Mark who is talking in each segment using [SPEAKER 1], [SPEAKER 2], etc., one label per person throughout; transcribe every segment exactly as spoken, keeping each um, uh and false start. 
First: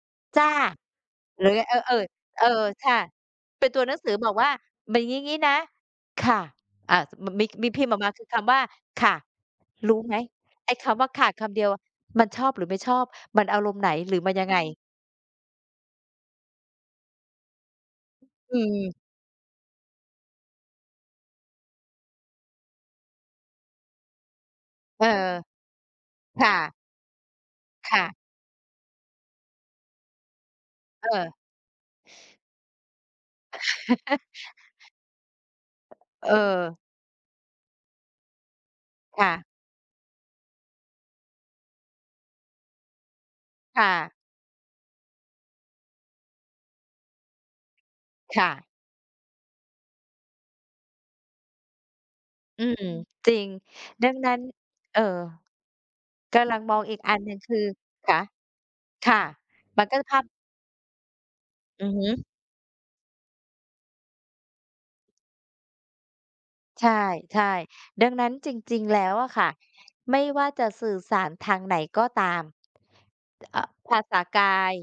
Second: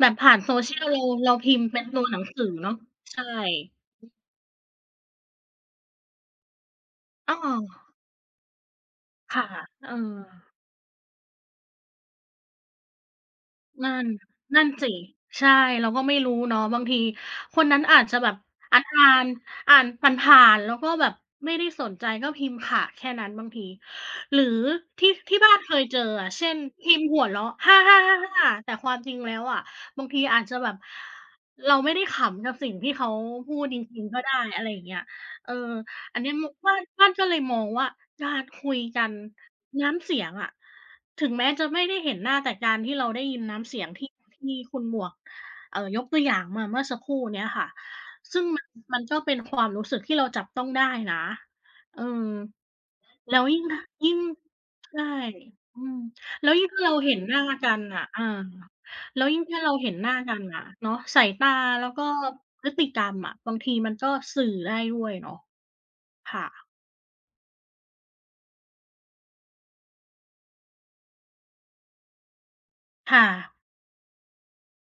[SPEAKER 1] แบบผ่า
[SPEAKER 2] จ
[SPEAKER 1] น
[SPEAKER 2] ้ะ
[SPEAKER 1] Social เรา เรา
[SPEAKER 2] หร
[SPEAKER 1] พ
[SPEAKER 2] ื
[SPEAKER 1] ิ
[SPEAKER 2] อ
[SPEAKER 1] มพ์
[SPEAKER 2] เอ
[SPEAKER 1] เป
[SPEAKER 2] อ
[SPEAKER 1] ็นตัวหนังส
[SPEAKER 2] ๆ เ
[SPEAKER 1] ื
[SPEAKER 2] อ
[SPEAKER 1] อ
[SPEAKER 2] อ
[SPEAKER 1] เนาะ
[SPEAKER 2] ค่ะ
[SPEAKER 1] ใช่
[SPEAKER 2] เป็นตัวหนัง
[SPEAKER 1] อื
[SPEAKER 2] สื
[SPEAKER 1] อ
[SPEAKER 2] อบอกว่า หมึ่ง งี้ ๆ นะ ค่ะ อ่า ส ม
[SPEAKER 1] อ้อ
[SPEAKER 2] มี มีพิมพ์ออกมา คือคำว่า ค่ะ
[SPEAKER 1] ค่ะ เอ
[SPEAKER 2] ร
[SPEAKER 1] อ
[SPEAKER 2] ู้ไหม ไอ้คำว่าค่ะ คำเดียวมันชอบหรือไม่ชอบ? มันอารมณ์ไ
[SPEAKER 1] น
[SPEAKER 2] ห
[SPEAKER 1] ั
[SPEAKER 2] น
[SPEAKER 1] ่น
[SPEAKER 2] หรือมันยังไง?
[SPEAKER 1] นั่นสิ ใช่ เราก็ไม่รู้เนาะ บางทีคนนั้นอาจจะแบบ
[SPEAKER 2] อื
[SPEAKER 1] อั๊ด
[SPEAKER 2] ม
[SPEAKER 1] อาน อ่านผ่าน ๆ แล้วก็แบบไม่ได้สนใจก็พิมพ์ ค่ะ แค่นั้นบางที หรือ
[SPEAKER 2] เ
[SPEAKER 1] ท
[SPEAKER 2] ออ
[SPEAKER 1] ี่ ที่บ้านเคยเจออะ
[SPEAKER 2] ค
[SPEAKER 1] เช่
[SPEAKER 2] ่
[SPEAKER 1] น
[SPEAKER 2] ะ
[SPEAKER 1] พิมพ์หัวเราะ "ฮ่า
[SPEAKER 2] ค่ะ
[SPEAKER 1] ๆ ๆ ๆ" แต่ความจริงแล้วอะ บางทีอาจจะแบบ
[SPEAKER 2] เออ
[SPEAKER 1] เราไม่ได้ขำกับสิ่งที่เขาพูดจริง ๆ ก็ได้ อะไรอย่างเงี้ย เออ อันน
[SPEAKER 2] เ
[SPEAKER 1] ี้
[SPEAKER 2] อ
[SPEAKER 1] มุ บ
[SPEAKER 2] อ
[SPEAKER 1] ้าน บ้านก็เลยมองว่าการคุยกัน
[SPEAKER 2] ค่ะ
[SPEAKER 1] น้ำเสียงอะ ถึงแม้จะไม่ได้เห็นหน้า แต่การที่เราได้ยินน้ำเส
[SPEAKER 2] ค
[SPEAKER 1] ี
[SPEAKER 2] ่
[SPEAKER 1] ยง ที่
[SPEAKER 2] ะ
[SPEAKER 1] ที่คุณหมวก เอ่อ ยกตัวอย่างมา เมื่อสักครู่เนี้ยค่ะ ซ
[SPEAKER 2] ค
[SPEAKER 1] ึ่ง
[SPEAKER 2] ่
[SPEAKER 1] ม
[SPEAKER 2] ะ
[SPEAKER 1] ัน มันก็เป็นความรู้สึกที่เราจับต้องได้นะ เออ
[SPEAKER 2] อืม จ
[SPEAKER 1] แ
[SPEAKER 2] ร
[SPEAKER 1] ล
[SPEAKER 2] ิ
[SPEAKER 1] ้ว
[SPEAKER 2] ง
[SPEAKER 1] ยิ่ง ถ
[SPEAKER 2] ด
[SPEAKER 1] ย
[SPEAKER 2] ั
[SPEAKER 1] ิ่
[SPEAKER 2] ง
[SPEAKER 1] ง
[SPEAKER 2] นั้น เ
[SPEAKER 1] ใช
[SPEAKER 2] อ่อ
[SPEAKER 1] ่ อืม
[SPEAKER 2] ก
[SPEAKER 1] แล้
[SPEAKER 2] ำ
[SPEAKER 1] ว
[SPEAKER 2] ลัง
[SPEAKER 1] ยิ่ง
[SPEAKER 2] ม
[SPEAKER 1] ถ
[SPEAKER 2] อ
[SPEAKER 1] ้า
[SPEAKER 2] ง
[SPEAKER 1] เร
[SPEAKER 2] อ
[SPEAKER 1] า
[SPEAKER 2] ีก
[SPEAKER 1] เห
[SPEAKER 2] อั
[SPEAKER 1] ็
[SPEAKER 2] น
[SPEAKER 1] น
[SPEAKER 2] หน
[SPEAKER 1] ห
[SPEAKER 2] ึ่
[SPEAKER 1] น
[SPEAKER 2] ง
[SPEAKER 1] ้า
[SPEAKER 2] คือ
[SPEAKER 1] กันน่ะ
[SPEAKER 2] ค
[SPEAKER 1] เ
[SPEAKER 2] ะ
[SPEAKER 1] ออ
[SPEAKER 2] ค่ะ
[SPEAKER 1] แล้วยิ่งถ้าเรา
[SPEAKER 2] มัน
[SPEAKER 1] เห็
[SPEAKER 2] ก
[SPEAKER 1] น
[SPEAKER 2] ็
[SPEAKER 1] หน้
[SPEAKER 2] ภ
[SPEAKER 1] า
[SPEAKER 2] าพ
[SPEAKER 1] กันอะ เนาะ สายตา
[SPEAKER 2] อื
[SPEAKER 1] แล้
[SPEAKER 2] อ
[SPEAKER 1] ว
[SPEAKER 2] ฮ
[SPEAKER 1] ก็
[SPEAKER 2] ึ
[SPEAKER 1] พฤติกรรมอะ บางทีมันก็สื่อได้ด้วยเนาะ ค่ะ
[SPEAKER 2] ใช่ ใช่ ดังนั้นจริง ๆ แล้วอะค่ะ ไม่ว่าจะสื่อสารทางไหนก็ตาม
[SPEAKER 1] ค่ะ
[SPEAKER 2] ภาษากาย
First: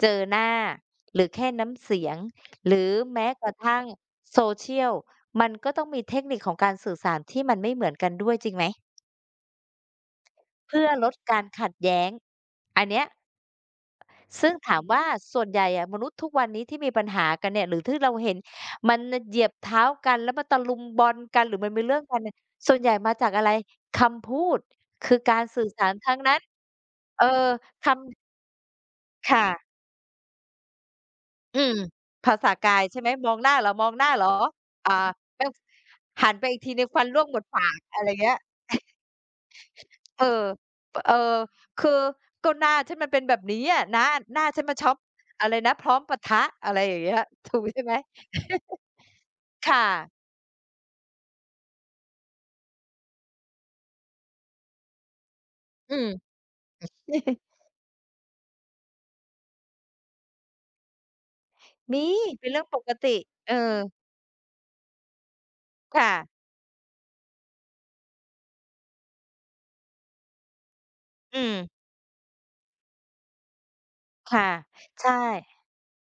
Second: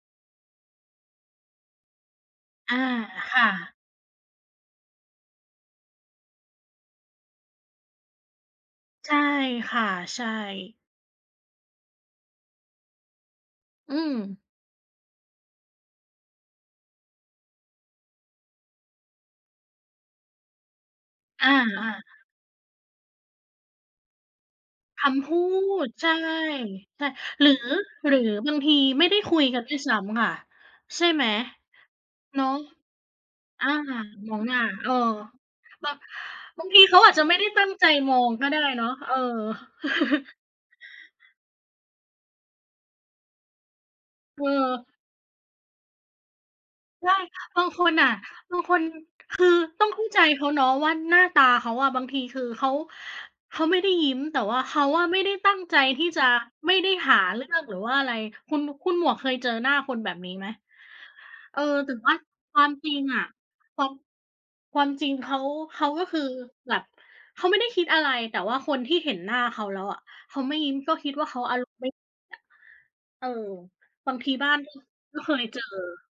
[SPEAKER 2] เจอหน้าหรือแค่น้ำเสียง หร
[SPEAKER 1] อ
[SPEAKER 2] ื
[SPEAKER 1] า
[SPEAKER 2] อแม้
[SPEAKER 1] ค
[SPEAKER 2] ก
[SPEAKER 1] ่
[SPEAKER 2] ระท
[SPEAKER 1] ะ
[SPEAKER 2] ั่ง Social มันก็ต้องมีเทคนิคของการสื่อสารที่มันไม่เหมือนกันด้วย จริงไหม?
[SPEAKER 1] ใช่ค่ะ ใช่
[SPEAKER 2] เพื่อลดการขัดแย้ง อันเนี้ย
[SPEAKER 1] อืม
[SPEAKER 2] ซึ่งถามว่าส่วนใหญ่อะ มนุษย์ทุกวันนี้ที่มีปัญหากันเนี่ย หรือที่อเราเห็นมันน่ะเหยียบเท้ากัน แล้วมันตะลุมบอนกัน
[SPEAKER 1] อ
[SPEAKER 2] หรือมันมี
[SPEAKER 1] า
[SPEAKER 2] เรื่องกั
[SPEAKER 1] ๆ
[SPEAKER 2] นเนี่ย ส่วนใหญ่มาจากอะไร? คำพูด ค
[SPEAKER 1] ค
[SPEAKER 2] ือ
[SPEAKER 1] ำพ
[SPEAKER 2] ก
[SPEAKER 1] ู
[SPEAKER 2] ารสื่อส
[SPEAKER 1] ด
[SPEAKER 2] าร
[SPEAKER 1] ใช
[SPEAKER 2] ท
[SPEAKER 1] ่
[SPEAKER 2] ั้งนั้น
[SPEAKER 1] ใช่
[SPEAKER 2] เออ
[SPEAKER 1] หรือ
[SPEAKER 2] คำ
[SPEAKER 1] หรือบางทีไม่ได้
[SPEAKER 2] ค
[SPEAKER 1] คุ
[SPEAKER 2] ่
[SPEAKER 1] ยก
[SPEAKER 2] ะ
[SPEAKER 1] ันด้วยซ้ำค่ะ ใช่ไหม?
[SPEAKER 2] อืม ภา
[SPEAKER 1] เนา
[SPEAKER 2] ษา
[SPEAKER 1] ะ
[SPEAKER 2] กาย ใช่ไหม? มองหน้าเ
[SPEAKER 1] อ
[SPEAKER 2] หร
[SPEAKER 1] า
[SPEAKER 2] อ มองหน้าเหรอ?
[SPEAKER 1] มองหน้า เ
[SPEAKER 2] อ
[SPEAKER 1] อ
[SPEAKER 2] ่า
[SPEAKER 1] อ
[SPEAKER 2] แต้ว
[SPEAKER 1] บาง
[SPEAKER 2] หันไปอี
[SPEAKER 1] บ
[SPEAKER 2] ก
[SPEAKER 1] า
[SPEAKER 2] ท
[SPEAKER 1] ง
[SPEAKER 2] ี
[SPEAKER 1] ท
[SPEAKER 2] ห
[SPEAKER 1] ี
[SPEAKER 2] นึ่ง
[SPEAKER 1] เข
[SPEAKER 2] ฟ
[SPEAKER 1] า
[SPEAKER 2] ัน
[SPEAKER 1] อาจ
[SPEAKER 2] ร
[SPEAKER 1] จ
[SPEAKER 2] ่
[SPEAKER 1] ะ
[SPEAKER 2] วง
[SPEAKER 1] ไม
[SPEAKER 2] ห
[SPEAKER 1] ่
[SPEAKER 2] ม
[SPEAKER 1] ได
[SPEAKER 2] ด
[SPEAKER 1] ้
[SPEAKER 2] ป
[SPEAKER 1] ต
[SPEAKER 2] า
[SPEAKER 1] ั้ง
[SPEAKER 2] ก
[SPEAKER 1] ใจ
[SPEAKER 2] อะไร
[SPEAKER 1] มอ
[SPEAKER 2] เงี
[SPEAKER 1] ง
[SPEAKER 2] ้ย
[SPEAKER 1] ก็ได้เนาะ เออ
[SPEAKER 2] เออ ป เออ คือ "ก็หน้าฉันมันเป็นแบบเนี้ย น้า หน้
[SPEAKER 1] เ
[SPEAKER 2] าฉันมัน
[SPEAKER 1] ออ
[SPEAKER 2] ช้อบ อะไรนะ พร้อมปะทะ" อะไรอย่าง
[SPEAKER 1] ใ
[SPEAKER 2] เ
[SPEAKER 1] ช
[SPEAKER 2] งี้
[SPEAKER 1] ่
[SPEAKER 2] ย ถู
[SPEAKER 1] บ
[SPEAKER 2] ก
[SPEAKER 1] าง
[SPEAKER 2] ใช
[SPEAKER 1] ค
[SPEAKER 2] ่ไหม?
[SPEAKER 1] นอะ บางคน คือ
[SPEAKER 2] ค่ะ
[SPEAKER 1] ต้องเข้าใจเขาเนาะว่า หน้าตาเขาอะบางที คือเขา เขาไม่ได้ยิ้ม แต่ว่าเขาอะไม่ได้ตั้งใจ
[SPEAKER 2] อื
[SPEAKER 1] ที่
[SPEAKER 2] ม
[SPEAKER 1] จะ ไม่ได้หาเรื่อง หรือว่าอะไร คุณ คุณหมวกเคยเจอหน้าคนแบบนี้ไหม? เออ แต่
[SPEAKER 2] มี
[SPEAKER 1] ว่า
[SPEAKER 2] เป็นเ
[SPEAKER 1] ค
[SPEAKER 2] รื่
[SPEAKER 1] วา
[SPEAKER 2] อง
[SPEAKER 1] ม
[SPEAKER 2] ป
[SPEAKER 1] จ
[SPEAKER 2] ก
[SPEAKER 1] ริง
[SPEAKER 2] ติ
[SPEAKER 1] อะ
[SPEAKER 2] เออ
[SPEAKER 1] ความ ความจริงเขา เขา
[SPEAKER 2] ค
[SPEAKER 1] ก็
[SPEAKER 2] ่
[SPEAKER 1] คือ
[SPEAKER 2] ะ
[SPEAKER 1] แบบ เขาไม่ได้คิดอะไร แต่ว่าคนที่เห็นหน้าเขาแล้วอะ เขาไม่ยิ้ม ก็คิดว่า
[SPEAKER 2] อ
[SPEAKER 1] เขาอาร
[SPEAKER 2] ืม
[SPEAKER 1] มณ์ไม่ อะ เออ บางที
[SPEAKER 2] ค่
[SPEAKER 1] บ
[SPEAKER 2] ะ
[SPEAKER 1] ้าน ก็
[SPEAKER 2] ใช่
[SPEAKER 1] ก็เคยเจอ